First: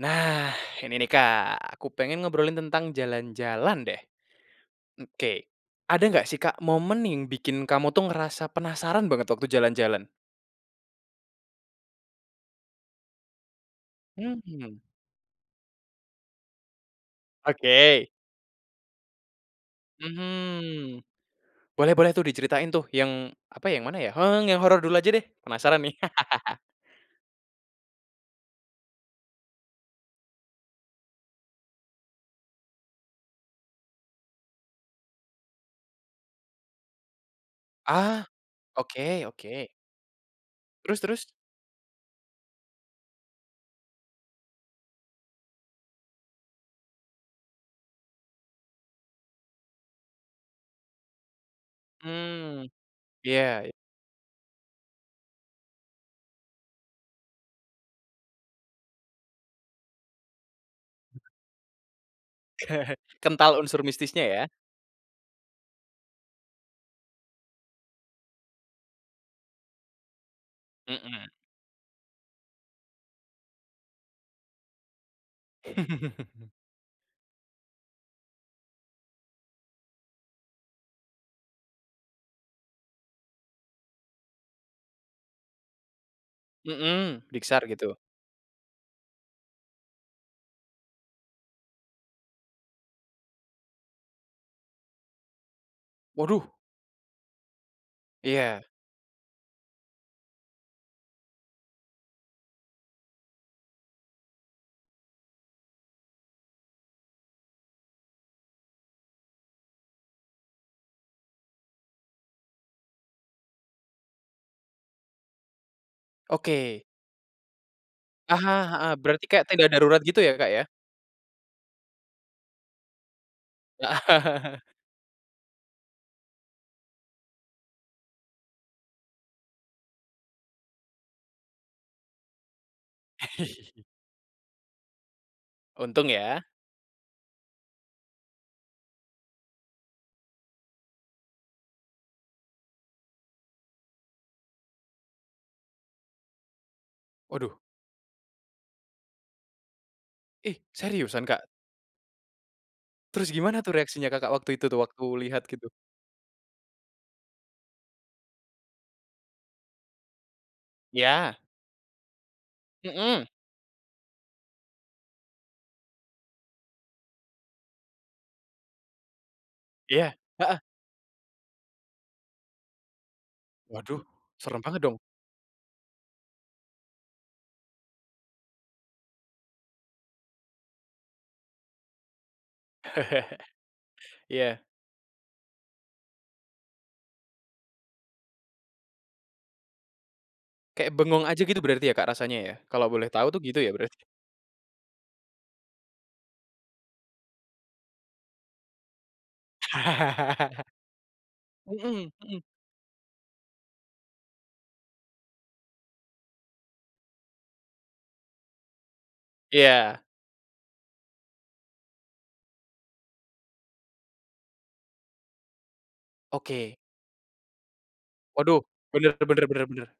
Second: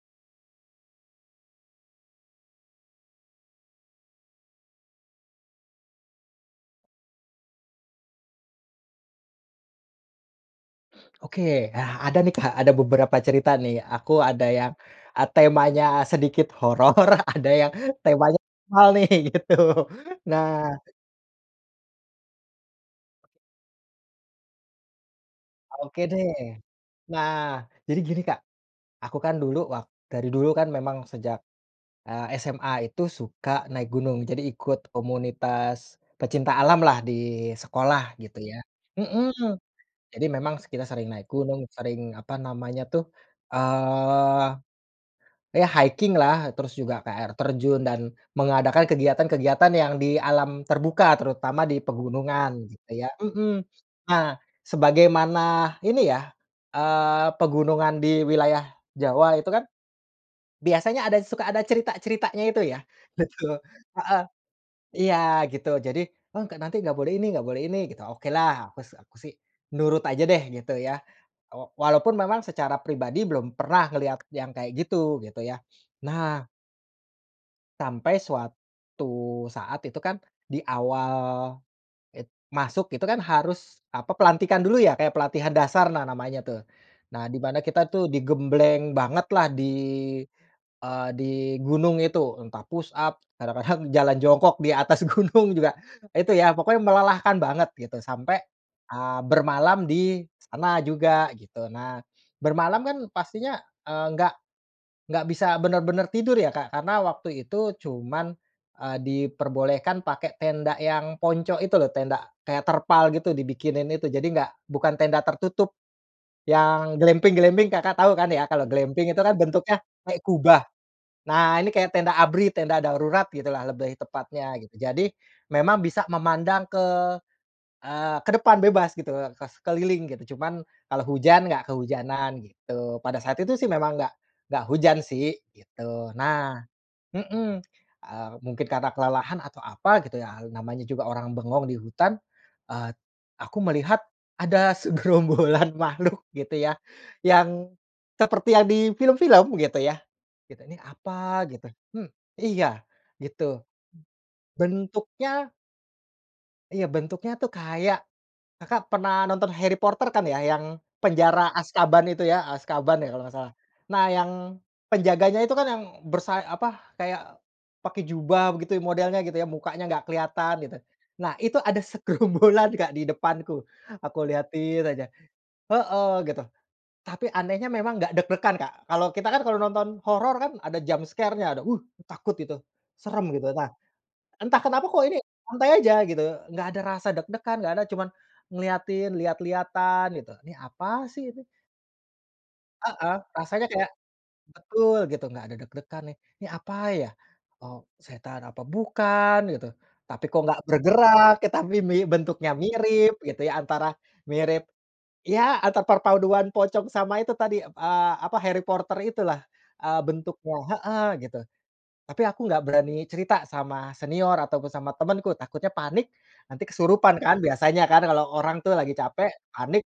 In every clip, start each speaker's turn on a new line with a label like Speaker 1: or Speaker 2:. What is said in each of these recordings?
Speaker 1: Nah, ini nih, Kak. Aku pengen ngobrolin tentang jalan-jalan, deh. Oke. Ada nggak sih, Kak, momen yang bikin kamu tuh, ngerasa penasaran banget, waktu jalan-jalan?
Speaker 2: Oke, ah. Ada nih Kak, ada beberapa cerita, nih. Aku ada yang,
Speaker 1: Mhm.
Speaker 2: eee, temanya sedikit horor, ada yang
Speaker 1: Oke.
Speaker 2: temanya normal, nih, gitu. Nah
Speaker 1: Mhm. Boleh boleh tuh, diceritain tuh, yang, apa ya, yang mana, ya. Heng, yang horor dulu aja, deh. Penasaran, nih.
Speaker 2: Oke, deh. Nah, jadi gini, Kak. Aku kan dulu wak dari dulu kan memang sejak, eee, SMA itu suka naik gunung. Jadi ikut komunitas pecinta alamlah, di sekolah,
Speaker 1: Ah!
Speaker 2: gitu ya.
Speaker 1: Oke
Speaker 2: Mhm.
Speaker 1: oke.
Speaker 2: Jadi memang s kita
Speaker 1: Terus
Speaker 2: sering
Speaker 1: terus?
Speaker 2: naik gunung, sering, apa namanya, tuh, eee, ya hiking-lah. Terus juga ke air terjun dan mengadakan kegiatan-kegiatan yang di alam terbuka, terutama di pegunungan,
Speaker 1: Mmm.
Speaker 2: gitu ya
Speaker 1: Ya
Speaker 2: mhm.
Speaker 1: y
Speaker 2: Nah, sebagaimana ini ya, eee, pegunungan di wilayah Jawa itu kan, biasanya ada, suka ada cerita-ceritanya itu, ya.
Speaker 1: Kental
Speaker 2: Betul.
Speaker 1: unsur
Speaker 2: Heeh.
Speaker 1: mistisnya, ya.
Speaker 2: Iya, gitu. Jadi, mmm, k nanti nggak boleh ini nggak boleh ini, gitu. Okelah, aku s aku sih, nurut aja deh, gitu ya.
Speaker 1: Mhm.
Speaker 2: Wa walaupun memang, secara pribadi belum pernah ngelihat yang kayak gitu, gitu ya. Nah sampai, suatu saat itu kan, di awal it masuk gitu kan, harus, apa, pelantikan dulu, ya, kayak pelatihan dasar, nah, namanya tuh. Nah,
Speaker 1: Mhm.
Speaker 2: di mana
Speaker 1: Diksar,
Speaker 2: kita
Speaker 1: gitu.
Speaker 2: tuh digembleng bangetlah, di, eee, di gunung itu. Entah push up, kadang-kadang jalan jongkok di atas gunung juga, itu
Speaker 1: Waduh!
Speaker 2: ya. Pokoknya melelahkan banget, gitu, sampai,
Speaker 1: Iya.
Speaker 2: eee, bermalam di sana juga, gitu. Nah, bermalam kan pastinya, eee, nggak nggak bisa benar-benar tidur ya, Kak. Karena waktu itu, cuman, eee, diperbolehkan pakai tenda yang ponco itu lho, tenda kayak terpal gitu, dibikinin itu, jadi nggak bukan tenda tertutup.
Speaker 1: Oke.
Speaker 2: Yang glamping-glamping Kakak tahu, kan
Speaker 1: Ah
Speaker 2: ya?
Speaker 1: hah,
Speaker 2: Kalau
Speaker 1: heeh.
Speaker 2: glamping itu
Speaker 1: Berarti
Speaker 2: kan
Speaker 1: kayak tenda
Speaker 2: bentuknya
Speaker 1: darurat
Speaker 2: kayak
Speaker 1: gitu, ya, Kak,
Speaker 2: kubah.
Speaker 1: ya?
Speaker 2: Nah, ini kayak tenda ABRI, tenda darurat, gitulah, lebih tepatnya, gitu. Jadi, memang bisa memandang ke, eee, ke depan bebas, gitu, ke sekeliling, gitu. Cuman, kalau hujan, nggak kehujanan, gitu. Pada saat itu, sih, memang nggak nggak hujan sih,
Speaker 1: Untung,
Speaker 2: gitu.
Speaker 1: ya.
Speaker 2: Nah, mhm. Eee, mungkin karena kelelahan atau apa, gitu ya, al namanya juga orang bengong di hutan, eee, aku melihat ada segerombolan makhluk, gitu ya,
Speaker 1: Waduh.
Speaker 2: yang seperti yang di film-film, gitu ya.
Speaker 1: Ih,
Speaker 2: Gitu. "Ni
Speaker 1: seriusan, Kak?
Speaker 2: apa?" Gitu. Hmm, iya,
Speaker 1: Terus gimana
Speaker 2: gitu.
Speaker 1: tuh, reaksinya Kakak waktu itu, tuh, waktu lihat,
Speaker 2: Bentuknya
Speaker 1: gitu?
Speaker 2: Iya, bentuknya tuh, kayak Kakak pernah nonton Harry Potter, kan ya, yang
Speaker 1: Ya.
Speaker 2: penjara Azkaban itu ya? Azkaban ya, kalau
Speaker 1: Mhm.
Speaker 2: nggak salah. Nah, yang penjaganya itu kan yang bersay apa, kayak pakai jubah, begitu ya, modelnya gitu ya, mukanya nggak
Speaker 1: Iya.
Speaker 2: kelihatan,
Speaker 1: Heeh.
Speaker 2: gitu. Nah, itu ada segerombolan, Kak, di depanku.
Speaker 1: Waduh,
Speaker 2: Aku
Speaker 1: serem
Speaker 2: liatin
Speaker 1: banget, dong.
Speaker 2: aja. Heeh, gitu. Tapi anehnya memang nggak deg-degan, Kak. Kalau kita kan, kalau nonton horor kan ada jump scare-nya, ada, "Wih!" takut, gitu. Serem gitu. Nah,
Speaker 1: Iya.
Speaker 2: entah kenapa, kok ini, santai aja, gitu. Nggak ada rasa deg-degan, nggak ada, cuman ngeliatin, lihat-lihatan, gitu. "Ini
Speaker 1: Kayak
Speaker 2: apa
Speaker 1: bengong
Speaker 2: sih,
Speaker 1: aja
Speaker 2: ini?"
Speaker 1: gitu, berarti ya, Kak, rasanya ya? Kalau boleh
Speaker 2: Heeh,
Speaker 1: tahu tuh, gitu
Speaker 2: rasanya
Speaker 1: ya,
Speaker 2: kayak
Speaker 1: berarti?
Speaker 2: betul, gitu, nggak ada deg-degan, nih, "Ini apa, ya? Oh, setan apa bukan?" Gitu, "Tapi, kok, nggak bergerak?" Eh, tapi mi
Speaker 1: Mhm mhm.
Speaker 2: bentuknya mirip, gitu ya antara mirip, ya atau perpaduan pocong sama itu tadi, eee, apa, Harry Potter, itulah. Eee,
Speaker 1: Iya.
Speaker 2: bentuknya heeh, gitu. Tapi, aku nggak berani cerita sama senior ataupun sama temanku, takutnya panik, nanti
Speaker 1: Oke.
Speaker 2: kesurupan kan, biasanya kan, kalau orang
Speaker 1: Waduh!
Speaker 2: tuh lagi
Speaker 1: Benar
Speaker 2: capek,
Speaker 1: benar benar
Speaker 2: panik,
Speaker 1: benar.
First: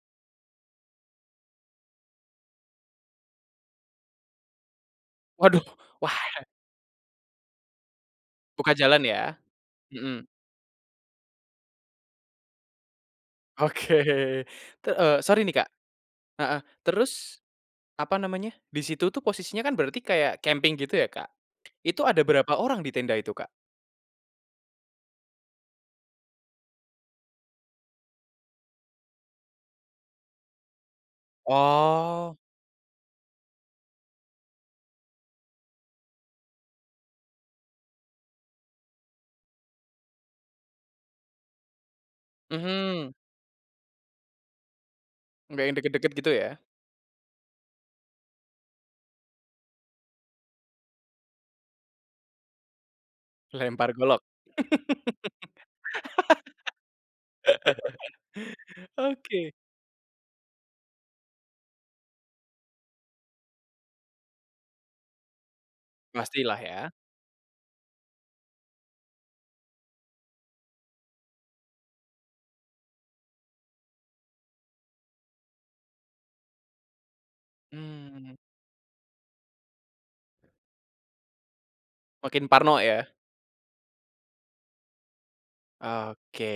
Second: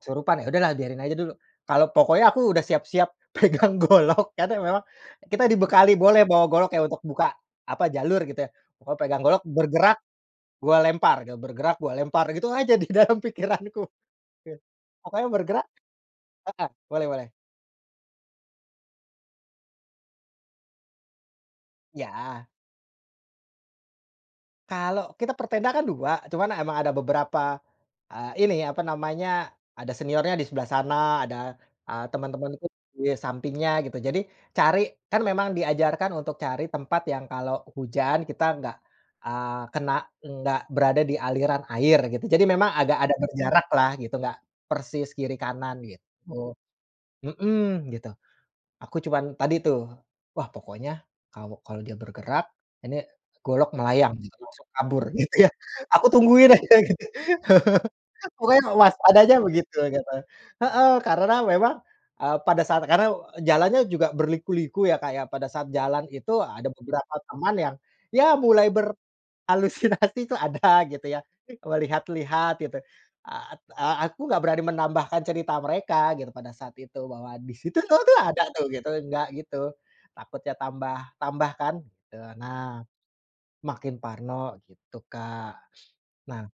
Speaker 2: kesurupan. Ya udahlah, biarin aja dulu. Kalau pokoknya aku udah siap-siap pegang golok, karena memang kita
Speaker 1: Waduh!
Speaker 2: dibekali,
Speaker 1: Wah,
Speaker 2: boleh bawa
Speaker 1: eh.
Speaker 2: golok kayak untuk buka, apa, jalur, gitu ya.
Speaker 1: Buka
Speaker 2: Pokoknya
Speaker 1: jalan,
Speaker 2: pegang
Speaker 1: ya.
Speaker 2: golok, "Bergerak,
Speaker 1: Mhm.
Speaker 2: gua lempar," gitu, "bergerak, gua lempar." Gitu aja, di dalam pikiranku.
Speaker 1: Oke.
Speaker 2: Gih.
Speaker 1: T eee,
Speaker 2: Pokoknya
Speaker 1: sori nih,
Speaker 2: bergerak
Speaker 1: Kak. Heeh.
Speaker 2: heeh, boleh boleh.
Speaker 1: Terus, apa namanya, di situ tuh posisinya, kan, berarti kayak camping gitu, ya, Kak? Itu ada
Speaker 2: Ya.
Speaker 1: berapa orang di tenda itu, Kak?
Speaker 2: Kalau kita per tenda kan 2, cuman emang ada beberapa, eee, ini, apa namanya, ada seniornya di sebelah sana, ada, eee,
Speaker 1: Oh.
Speaker 2: teman-temanku di sampingnya, gitu. Jadi, cari kan memang diajarkan untuk cari tempat, yang kalau hujan, kita nggak, eee, kena, enggak berada di aliran air, gitu. Jadi memang ada
Speaker 1: Mhm.
Speaker 2: agak berjaraklah, gitu. Nggak persis kiri
Speaker 1: Nggak yang
Speaker 2: kanan, gitu.
Speaker 1: dekat-dekat, gitu, ya.
Speaker 2: Mhm, gitu. Aku cuman, tadi tuh, "Wah, pokoknya, kalau kalau dia bergerak, ini golok
Speaker 1: Lempar
Speaker 2: melayang,"
Speaker 1: golok.
Speaker 2: gitu, "langsung kabur." Gitu, ya. Aku tungguin aja, gitu. Pokoknya waspada aja
Speaker 1: Oke.
Speaker 2: begitu, gitu. Heeh, karena memang, eee, pada saat karena, jalannya juga berliku-liku ya, Kak, ya. Pada saat jalan itu,
Speaker 1: Pastilah,
Speaker 2: ada
Speaker 1: ya.
Speaker 2: beberapa teman yang, ya mulai berhalusinasi tuh ada, gitu ya, melihat-lihat, gitu. Eee, at eee, aku nggak berani menambahkan cerita mereka, gitu, pada saat itu, bahwa, "Di situ lho, tuh
Speaker 1: Mmm.
Speaker 2: ada, tuh." Gitu, nggak gitu. Takutnya tambah-tambah, kan. Tu,
Speaker 1: Makin parno,
Speaker 2: nah.
Speaker 1: ya.
Speaker 2: Makin parno, gitu, Kak.
Speaker 1: Oke.
Speaker 2: Nah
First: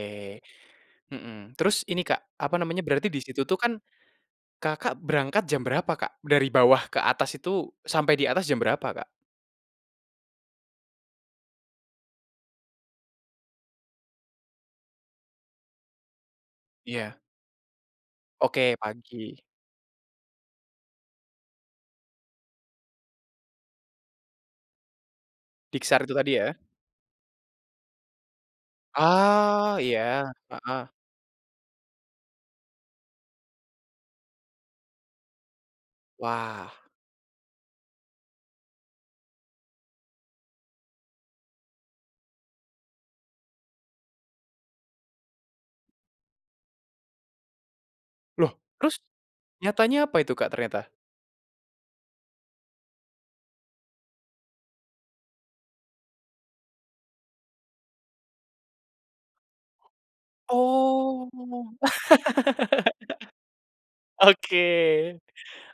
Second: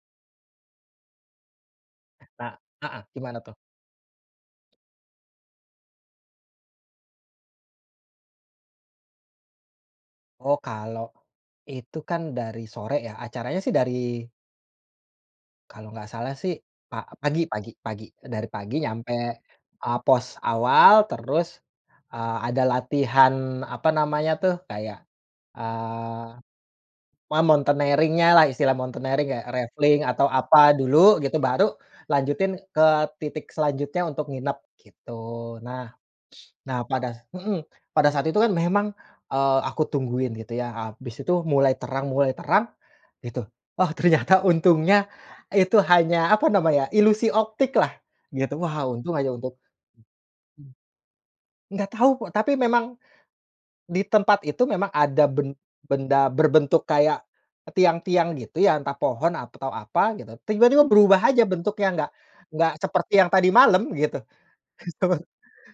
Speaker 1: Mhm. Terus, ini Kak.
Speaker 2: Nah,
Speaker 1: Apa namanya,
Speaker 2: heeh,
Speaker 1: berarti di
Speaker 2: gimana
Speaker 1: situ
Speaker 2: tuh?
Speaker 1: tuh kan, Kakak berangkat jam berapa, Kak? Dari bawah ke atas itu, sampai di atas jam berapa, Kak?
Speaker 2: Oh, kalau itu kan, dari sore, ya. Acaranya sih dari kalau nggak salah, sih, pa
Speaker 1: Iya.
Speaker 2: pagi pagi pagi, eee, dari
Speaker 1: Oke,
Speaker 2: pagi nyampe,
Speaker 1: pagi.
Speaker 2: eee, pos awal, terus, eee, ada latihan, apa namanya tuh, kayak,
Speaker 1: Diksar itu
Speaker 2: eee,
Speaker 1: tadi, ya.
Speaker 2: apa, mountaineering-nya lah, istilah mountaineering, kayak
Speaker 1: Oh,
Speaker 2: rappelling atau
Speaker 1: iya.
Speaker 2: apa
Speaker 1: Heeh.
Speaker 2: dulu, gitu, baru lanjutin ke titik selanjutnya untuk nginap, gitu. Nah.
Speaker 1: Wah.
Speaker 2: Nah, pada s mhm, pada saat itu kan memang, eee, aku tungguin, gitu ya, abis itu mulai terang mulai terang, gitu. Oh, ternyata, untungnya itu hanya, apa namanya ya, ilusi optiklah,
Speaker 1: Loh,
Speaker 2: gitu. Wah,
Speaker 1: terus?
Speaker 2: untung aja untuk
Speaker 1: Nyatanya apa, itu Kak, ternyata?
Speaker 2: nggak tahu, kok tapi memang, di tempat itu, memang ada ben benda berbentuk kayak tiang-tiang gitu, ya. Entah pohon atau apa, gitu. Tiba-tiba berubah
Speaker 1: Oh.
Speaker 2: aja bentuknya, nggak nggak seperti yang tadi malam, gitu. Betul.
Speaker 1: Oke,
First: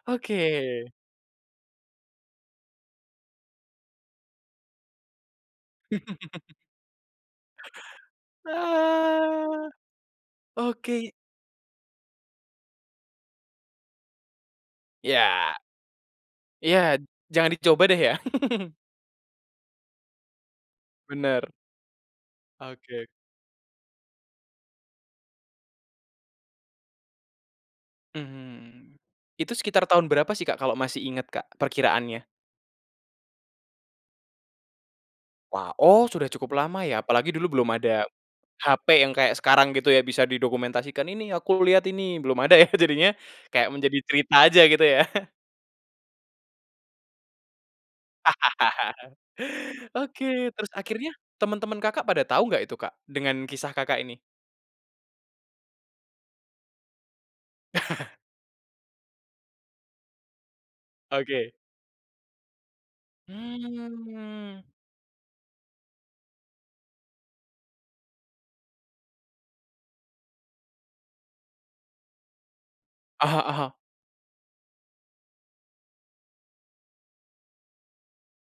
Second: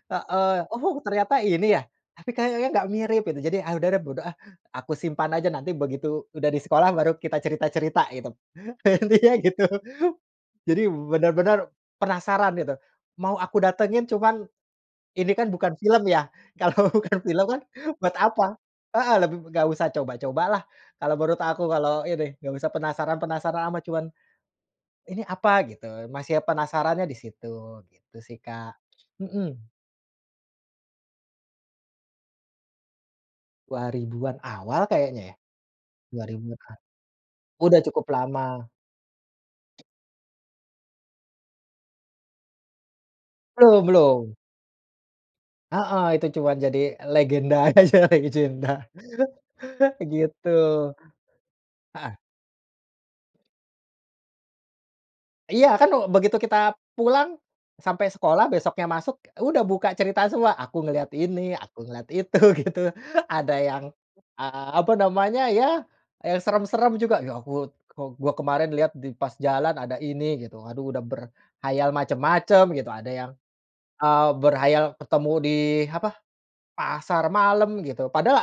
Speaker 1: oke.
Speaker 2: Heeh. "Oh, ternyata ini, ya. Tapi kayaknya nggak mirip." Gitu, jadi, "Ah, udah deh, bodo ah!" Aku simpan aja, nanti begitu udah di sekolah, baru kita cerita-cerita, gitu. Intinya gitu.
Speaker 1: Ah.
Speaker 2: Jadi,
Speaker 1: Oke.
Speaker 2: benar-benar penasaran, gitu. Mau aku datangin, cuman, ini kan
Speaker 1: Ya.
Speaker 2: bukan film, ya?
Speaker 1: Iya,
Speaker 2: Kalau bukan film
Speaker 1: jangan
Speaker 2: kan,
Speaker 1: dicoba deh, ya.
Speaker 2: buat apa? Heeh, lebih b nggak usah coba-cobalah, kalau menurut
Speaker 1: Benar.
Speaker 2: aku, kalau ini. Nggak usah
Speaker 1: Oke.
Speaker 2: penasaran-penasaran amat, cuman, "Ini apa?" Gitu. Masih penasarannya di situ. Gitu sih, Kak.
Speaker 1: Mmm. Itu
Speaker 2: Mhm.
Speaker 1: sekitar tahun berapa sih, Kak, kalau masih ingat, Kak, perkiraannya?
Speaker 2: 2000-an awal, kayaknya, ya.
Speaker 1: Wah, oh,
Speaker 2: dua
Speaker 1: sudah
Speaker 2: ribu
Speaker 1: cukup
Speaker 2: ah
Speaker 1: lama, ya. Apalagi dulu belum
Speaker 2: udah
Speaker 1: ada
Speaker 2: cukup lama.
Speaker 1: hape yang kayak sekarang, gitu ya, bisa didokumentasikan, "Ini, aku lihat ini." Belum ada, ya. Jadinya, kayak
Speaker 2: Belum
Speaker 1: menjadi cerita
Speaker 2: belum.
Speaker 1: aja, gitu ya.
Speaker 2: Heeh, itu cuman jadi legenda aja, legenda. Gitu.
Speaker 1: Oke. Terus akhirnya, teman-teman Kakak
Speaker 2: Heeh.
Speaker 1: pada tahu nggak, itu, Kak, dengan kisah Kakak ini?
Speaker 2: Iya kan, eee, begitu kita pulang, sampai sekolah besoknya masuk, udah buka cerita semua, aku ngelihat ini,
Speaker 1: Oke.
Speaker 2: aku ngelihat itu, gitu. Ada yang,
Speaker 1: Mmm.
Speaker 2: eee, apa namanya ya, eee, serem-serem juga. Ya aku, kok gua kemarin lihat di pas jalan ada ini gitu, aduh udah berkhayal macem-macem gitu, ada
Speaker 1: Ah
Speaker 2: yang,
Speaker 1: hah ah hah.
Speaker 2: eee, berkhayal ketemu di, apa, pasar malam gitu, padahal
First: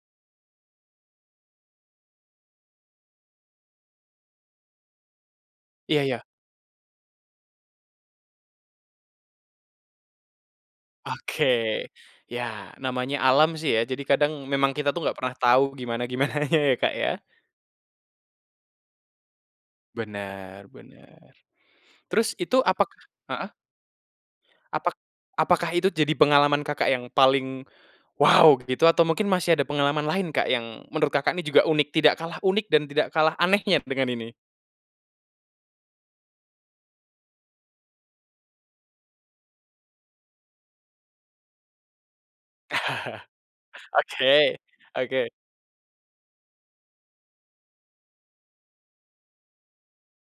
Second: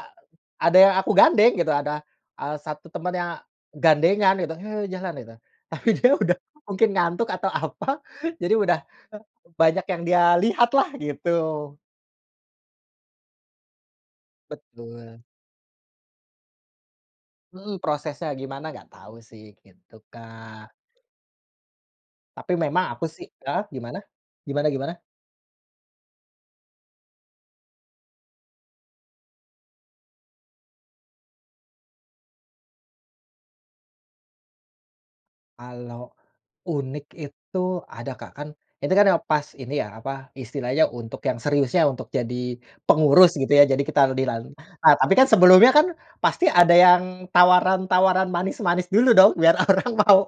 Speaker 2: ada yang aku gandeng gitu, ada, eee, 1 temen yang gandengan gitu, he, jalan gitu. Tapi
Speaker 1: Iya
Speaker 2: dia
Speaker 1: iya.
Speaker 2: udah mungkin ngantuk atau apa, jadi udah banyak yang dia lihatlah
Speaker 1: Oke.
Speaker 2: gitu.
Speaker 1: Ya namanya alam sih ya, jadi kadang memang kita tuh nggak
Speaker 2: Betul.
Speaker 1: pernah tahu gimana-gimananya ya, Kak, ya.
Speaker 2: Mhm. Prosesnya gimana, gak tahu sih, gitu
Speaker 1: Bener,
Speaker 2: Kak.
Speaker 1: bener. Terus
Speaker 2: Tapi
Speaker 1: itu
Speaker 2: memang
Speaker 1: apakah
Speaker 2: aku sih
Speaker 1: heeh?
Speaker 2: heeh, gimana? Gimana gimana?
Speaker 1: Apak apakah itu jadi pengalaman Kakak yang paling wow gitu atau mungkin masih ada pengalaman lain Kak, yang menurut Kakak nih juga unik, tidak kalah unik dan tidak kalah anehnya dengan ini?
Speaker 2: Kalau unik itu ada Kak. Kan itu kan yang pas ini ya, apa, istilahnya untuk yang seriusnya, untuk jadi pengurus gitu ya, jadi kita lebih lalu.
Speaker 1: Oke,
Speaker 2: Ah, tapi kan
Speaker 1: oke.
Speaker 2: sebelumnya kan pasti ada yang tawaran-tawaran manis-manis dulu dong, biar orang mau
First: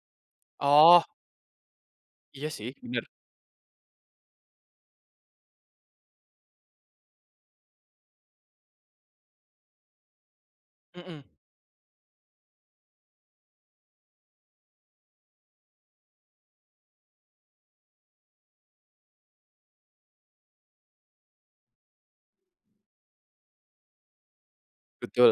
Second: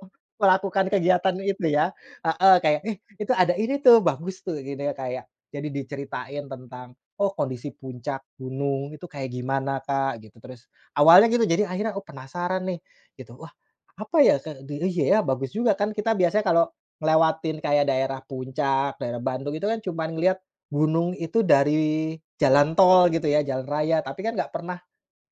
Speaker 2: melakukan
Speaker 1: Oh.
Speaker 2: kegiatan itu ya.
Speaker 1: Iya
Speaker 2: Heeh,
Speaker 1: sih,
Speaker 2: kayak, "Eh,
Speaker 1: bener.
Speaker 2: itu ada ini tuh, bagus tuh." Jadinya kayak, jadi diceritain tentang, oh kondisi puncak gunung itu kayak gimana Kak, gitu. Terus,
Speaker 1: Mhm.
Speaker 2: awalnya gitu jadi akhirnya, oh penasaran nih gitu, wah apa ya, kek di eh iya ya, bagus juga kan kita biasa kalau ngelewatin kayak daerah Puncak, daerah Bandung, itu kan cuman ngeliat gunung itu dari jalan tol gitu ya, jalan raya, tapi kan gak pernah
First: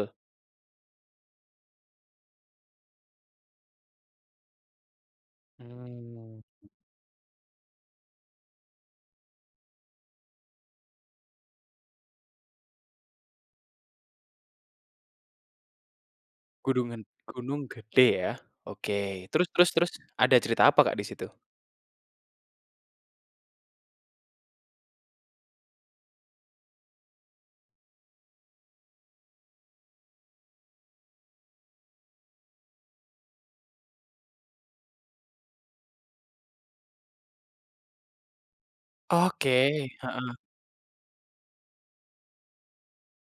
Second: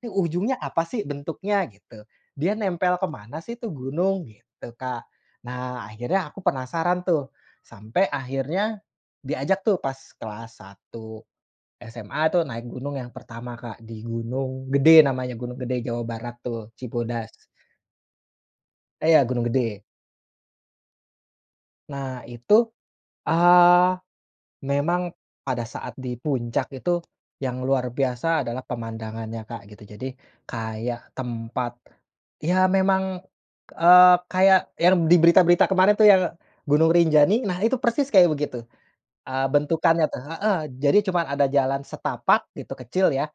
Speaker 2: nih ujungnya apa sih bentuknya gitu. Dia nempel ke mana sih tuh gunung, gitu Kak. Nah, akhirnya aku
Speaker 1: Mmm.
Speaker 2: penasaran tuh, sampai akhirnya diajak tuh pas kelas 1 SMA tuh naik gunung yang pertama Kak, di Gunung Gede namanya, Gunung Gede, Jawa Barat tuh,
Speaker 1: Gunungan,
Speaker 2: Cibodas.
Speaker 1: Gunung Gede ya?
Speaker 2: Eh ya,
Speaker 1: Oke.
Speaker 2: Gunung
Speaker 1: Terus terus
Speaker 2: Gede.
Speaker 1: terus, ada cerita apa Kak di situ?
Speaker 2: Nah, itu, eee, memang pada saat di puncak itu yang luar biasa adalah pemandangannya Kak gitu, jadi kayak tempat ya memang, eee, kayak yang di berita-berita kemarin tuh yang Gunung Rinjani, nah itu persis kayak begitu. Eee,
Speaker 1: Oke.
Speaker 2: bentukannya tuh
Speaker 1: Heeh.
Speaker 2: heeh, jadi cuman ada jalan setapak gitu, kecil ya,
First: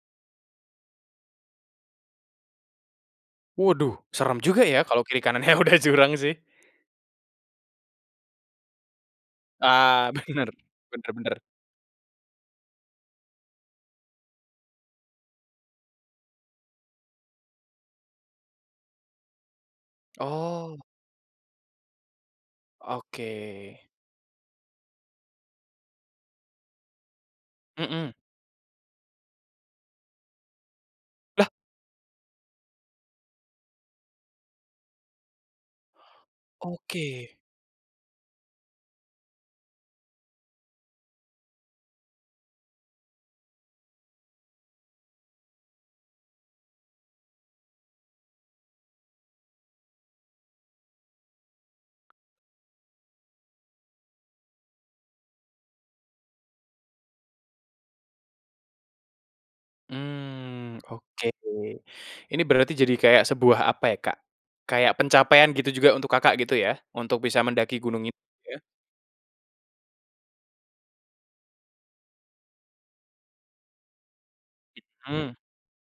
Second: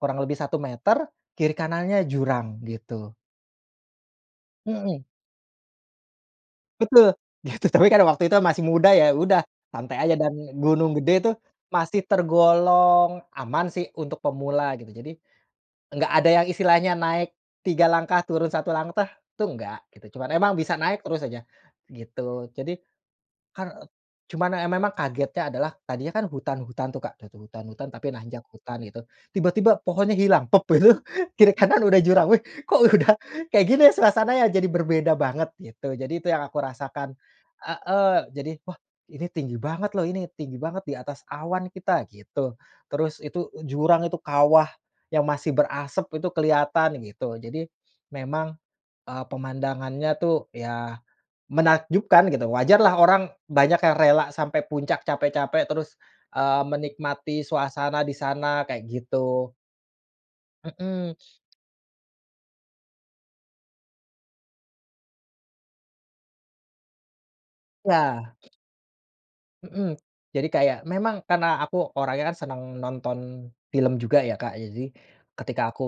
Speaker 2: kurang lebih 1 meter, kiri kanannya jurang, gitu.
Speaker 1: Waduh, seram juga ya kalau
Speaker 2: Mhm.
Speaker 1: kiri kanannya udah jurang sih.
Speaker 2: Betul. Ya itu tapi waktu itu masih muda, ya udah santai
Speaker 1: Ah,
Speaker 2: aja, dan
Speaker 1: bener.
Speaker 2: Gunung
Speaker 1: Bener
Speaker 2: Gede itu
Speaker 1: bener.
Speaker 2: masih tergolong aman sih untuk pemula gitu, jadi enggak ada yang istilahnya naik 3 langkah, turun 1 langkah, tuh enggak gitu, cuman emang bisa
Speaker 1: Oh.
Speaker 2: naik terus aja, gitu. Jadi,
Speaker 1: Oke.
Speaker 2: kar eee cuman emang kagetnya adalah tadinya kan hutan-hutan tuh Kak, dah tuh hutan-hutan, tapi
Speaker 1: Mhm.
Speaker 2: nanjak hutan itu, tiba-tiba pohonnya hilang, pop gitu,
Speaker 1: Lah?
Speaker 2: kiri kanan udah jurang, weh, kok udah kayak gini suasananya jadi berbeda banget, gitu. Jadi itu yang aku rasakan
Speaker 1: Oke.
Speaker 2: heeh, jadi, "Wah ini tinggi banget lho ini tinggi banget di atas awan kita," gitu. Terus itu jurang itu kawah yang masih berasep itu keliatan gitu, jadi memang, eee, pemandangannya tuh ya menakjubkan gitu. Wajarlah orang banyak yang rela sampai puncak, capek-capek, terus, eee, menikmati suasana di sana kayak gitu.
Speaker 1: Mhm,
Speaker 2: Mhm.
Speaker 1: oke. Ini berarti jadi kayak sebuah apa ya Kak? Kayak pencapaian gitu juga untuk Kakak gitu ya? Untuk bisa mendaki gunung itu
Speaker 2: Ya.
Speaker 1: ya?
Speaker 2: Mhm. Jadi kayak memang karena aku orangnya kan senang nonton film juga ya Kak, jadi
Speaker 1: It mhm.
Speaker 2: ketika aku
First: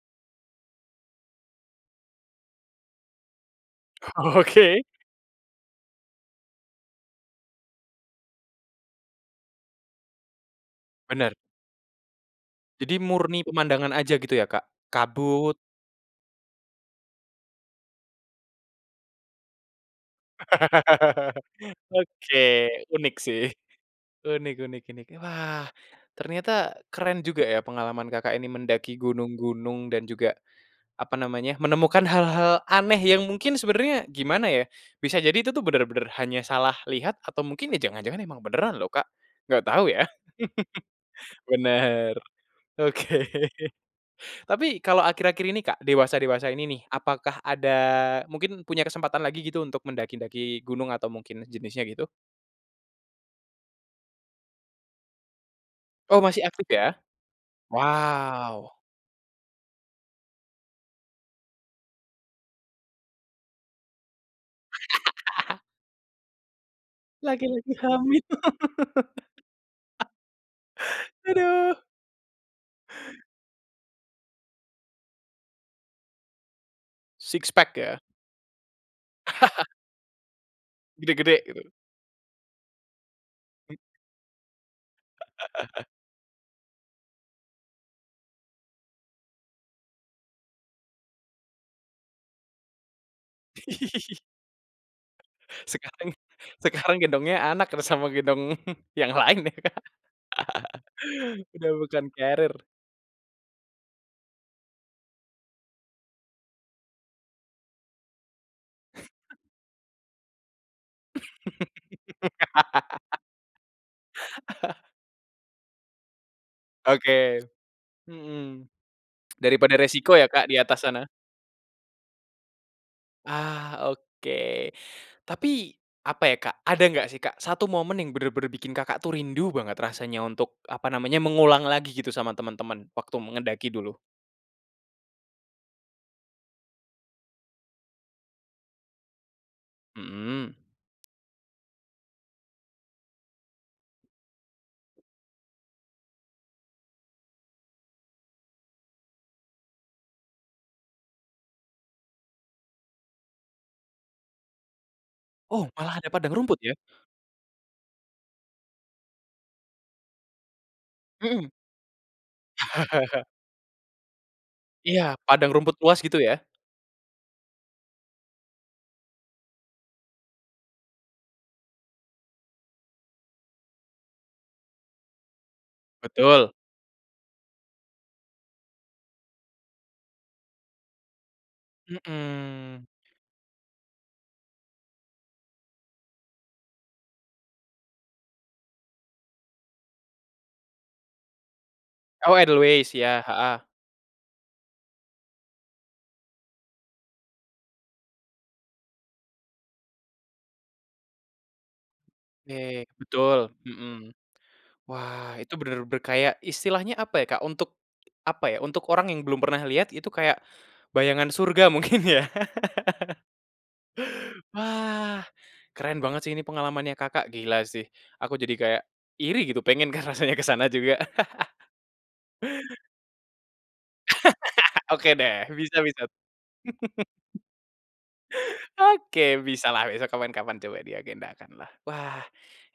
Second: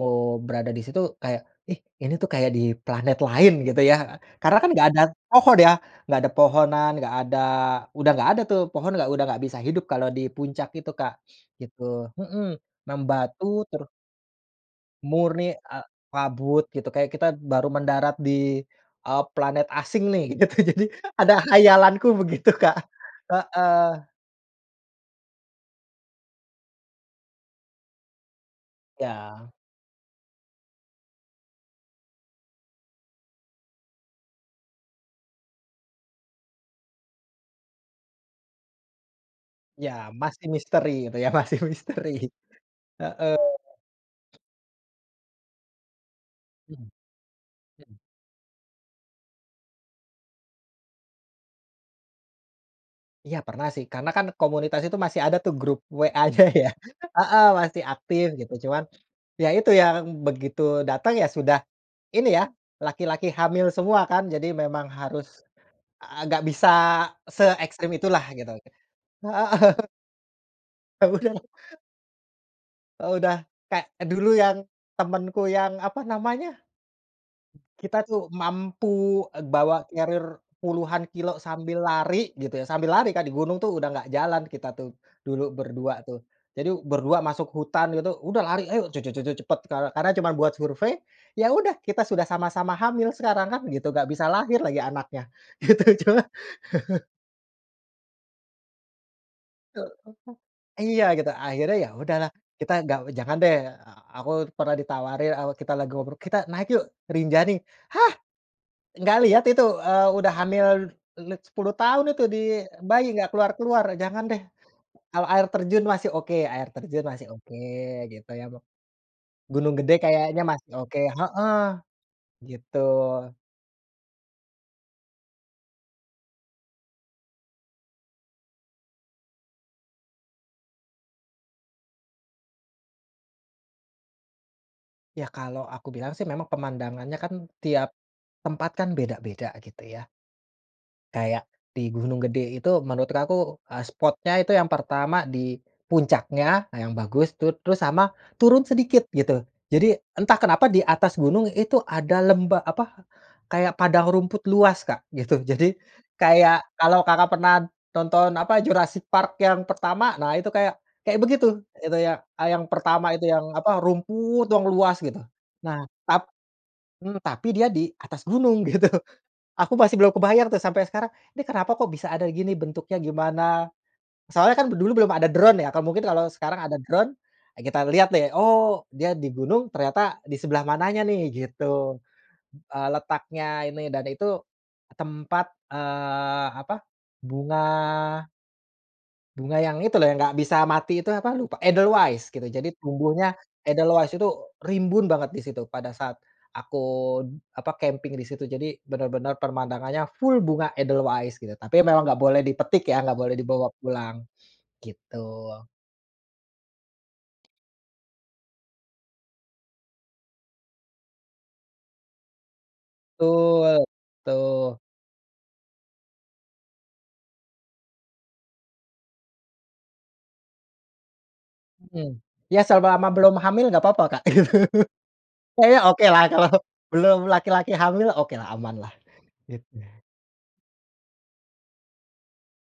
Speaker 2: berada di situ kayak, ih ini tuh kayak di planet lain gitu ya. Karena kan
Speaker 1: Oke.
Speaker 2: enggak ada pohon ya? Nggak ada pohonan, nggak ada, udah nggak ada tuh, pohon enggak, udah enggak bisa hidup kalau di puncak itu Kak,
Speaker 1: Bener.
Speaker 2: gitu. Mhm.
Speaker 1: Jadi murni
Speaker 2: membatu ter
Speaker 1: pemandangan aja gitu ya Kak? Kabut.
Speaker 2: Murni, eee, kabut gitu, kayak kita baru mendarat di, eee, planet asing nih gitu. Jadi ada khayalanku
Speaker 1: Oke.
Speaker 2: begitu Kak.
Speaker 1: Unik sih.
Speaker 2: Heeh.
Speaker 1: Unik unik unik. Wah, ternyata keren juga ya pengalaman Kakak ini mendaki
Speaker 2: Ya.
Speaker 1: gunung-gunung dan juga apa namanya, menemukan hal-hal aneh yang mungkin sebenernya gimana ya, bisa jadi itu tuh bener-bener hanya salah lihat atau mungkin ya jangan-jangan emang beneran loh Kak, nggak tahu
Speaker 2: Ya
Speaker 1: ya.
Speaker 2: masih misteri itu ya, masih misteri.
Speaker 1: Bener. Oke.
Speaker 2: Heeh.
Speaker 1: Tapi kalau akhir-akhir ini Kak, dewasa-dewasa ini nih,
Speaker 2: Mhm.
Speaker 1: apakah ada
Speaker 2: Mhm.
Speaker 1: mungkin punya kesempatan lagi gitu untuk mendaki-daki gunung atau mungkin jenisnya gitu?
Speaker 2: Iya pernah sih, karena kan komunitas itu masih ada tuh grup
Speaker 1: Oh masih
Speaker 2: WA-nya
Speaker 1: aktif
Speaker 2: ya.
Speaker 1: ya?
Speaker 2: Heeh, masih aktif gitu,
Speaker 1: Wow.
Speaker 2: cuman ya itu yang begitu datang ya sudah ini ya, laki-laki hamil semua kan, jadi memang harus, eee, gak bisa
Speaker 1: Laki-laki
Speaker 2: seekstrim
Speaker 1: hamil.
Speaker 2: itulah gitu kek heeh. Eee bener.
Speaker 1: Aduh.
Speaker 2: Eee, udah kayak dulu yang temenku yang, apa namanya?
Speaker 1: Six pack ya?
Speaker 2: Kita tuh mampu, eee, bawa carrier puluhan kilo
Speaker 1: Gede-gede gitu.
Speaker 2: sambil lari, gitu ya, sambil lari kan di gunung tuh
Speaker 1: Hai.
Speaker 2: udah gak jalan kita tuh, dulu berdua tuh. Jadi berdua masuk hutan gitu, udah lari ayo, je je je je cepet kare karena cuman buat survei, ya udah kita sudah sama-sama hamil sekarang kan gitu, gak bisa lahir lagi anaknya, gitu,
Speaker 1: Sekarang,
Speaker 2: cuman
Speaker 1: sekarang gendongnya anak, keres sama gendong yang lain ya Kak?
Speaker 2: Heeh, iya gitu.
Speaker 1: Udah
Speaker 2: Akhirnya ya
Speaker 1: bukan
Speaker 2: udahlah,
Speaker 1: carrier.
Speaker 2: kita gak jangan deh, eee aku pernah ditawari, eee, kita lagi ngobrol, "Kita naik yuk, Rinjani." Hah? Nggak lihat itu, eee, udah hamil let 10 tahun itu di bayi, nggak keluar-keluar, jangan deh. Kalo air terjun masih oke air terjun masih
Speaker 1: Oke.
Speaker 2: oke, gitu ya me
Speaker 1: Mhm. Daripada
Speaker 2: Gunung Gede
Speaker 1: resiko ya
Speaker 2: kayaknya
Speaker 1: Kak di
Speaker 2: masih
Speaker 1: atas
Speaker 2: oke
Speaker 1: sana?
Speaker 2: heeh. Gitu.
Speaker 1: Ah, oke. Tapi apa ya Kak, ada nggak sih Kak, satu momen yang bener-bener bikin Kakak tuh rindu banget rasanya untuk, apa namanya, mengulang lagi gitu sama temen-temen waktu me ngendaki dulu?
Speaker 2: Ya kalau aku bilang sih memang pemandangannya kan tiap tempat kan beda-beda gitu ya.
Speaker 1: Mhm.
Speaker 2: Kayak di Gunung Gede itu menurut kaku, eee, spotnya itu yang pertama di puncaknya yang bagus tuh, terus sama turun sedikit gitu, jadi entah kenapa di atas gunung itu ada lemba apa kayak padang rumput luas Kak, gitu.
Speaker 1: Oh,
Speaker 2: Jadi
Speaker 1: malah ada padang rumput
Speaker 2: kayak
Speaker 1: ya?
Speaker 2: kalau Kakak pernah tonton apa, Jurassic Park yang pertama, nah itu kayak kayak
Speaker 1: Mhm.
Speaker 2: begitu, itu yang, eee, yang pertama itu yang apa, rumput yang luas
Speaker 1: Iya.
Speaker 2: gitu.
Speaker 1: Padang rumput
Speaker 2: Nah,
Speaker 1: luas, gitu
Speaker 2: tap
Speaker 1: ya?
Speaker 2: mmm, tapi dia di atas gunung gitu. Aku masih belum kebayang tuh sampai sekarang, '"Nih kenapa kok bisa ada gini bentuknya, gimana?" Soalnya kan d dulu belum ada drone ya, kalau mungkin kalau
Speaker 1: Betul.
Speaker 2: sekarang ada drone, eee, kita lihat deh, oh dia di gunung ternyata di sebelah mananya nih gitu.
Speaker 1: Mhm.
Speaker 2: Eee, letaknya ini dan itu tempat, eee, apa, bunga bunga yang itu loh, yang nggak bisa mati itu apa lupa, edelweiss
Speaker 1: Oh
Speaker 2: gitu, jadi
Speaker 1: edelweiss. Iya,
Speaker 2: tumbuhnya
Speaker 1: heeh.
Speaker 2: edelweiss itu rimbun banget di situ pada saat aku, apa camping di situ jadi bener-bener pemandangannya full bunga edelweiss gitu, tapi memang nggak boleh dipetik
Speaker 1: Ke,
Speaker 2: ya, nggak boleh
Speaker 1: betul.
Speaker 2: dibawa
Speaker 1: Mhm.
Speaker 2: pulang, gitu.
Speaker 1: Wah itu bener-bener kayak istilahnya apa ya Kak, untuk apa ya, untuk orang yang belum pernah lihat, itu kayak bayangan surga mungkin ya?
Speaker 2: Tul tuh.
Speaker 1: Wah keren banget sih ini pengalamannya Kakak. Gila sih. Aku jadi kayak iri gitu pengen kan rasanya ke sana juga.
Speaker 2: Mhm. Ya selama belum hamil gak papa Kak, gitu.
Speaker 1: Oke deh. Bisa
Speaker 2: Saya
Speaker 1: bisa.
Speaker 2: okelah kalau belum laki-laki hamil, okelah, amanlah,
Speaker 1: Oke,
Speaker 2: gitu.
Speaker 1: bisalah besok kapan-kapan coba diagendakanlah. Wah,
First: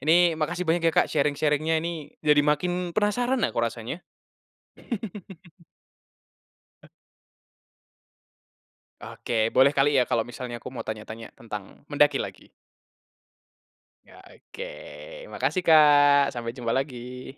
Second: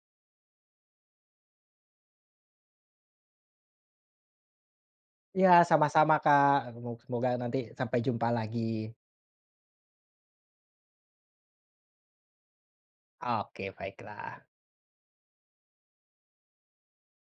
Speaker 1: ini makasih banyak ya Kak sharing-sharing-nya ini, jadi makin penasaran aku rasanya.
Speaker 2: Iya sama-sama Kak, aku mau semoga nanti sampai jumpa lagi.
Speaker 1: Oke. Boleh kali ya kalau misalnya aku mau tanya-tanya tentang mendaki lagi.
Speaker 2: Oke
Speaker 1: Ya
Speaker 2: baiklah.
Speaker 1: oke. Makasih Kak, sampai jumpa lagi.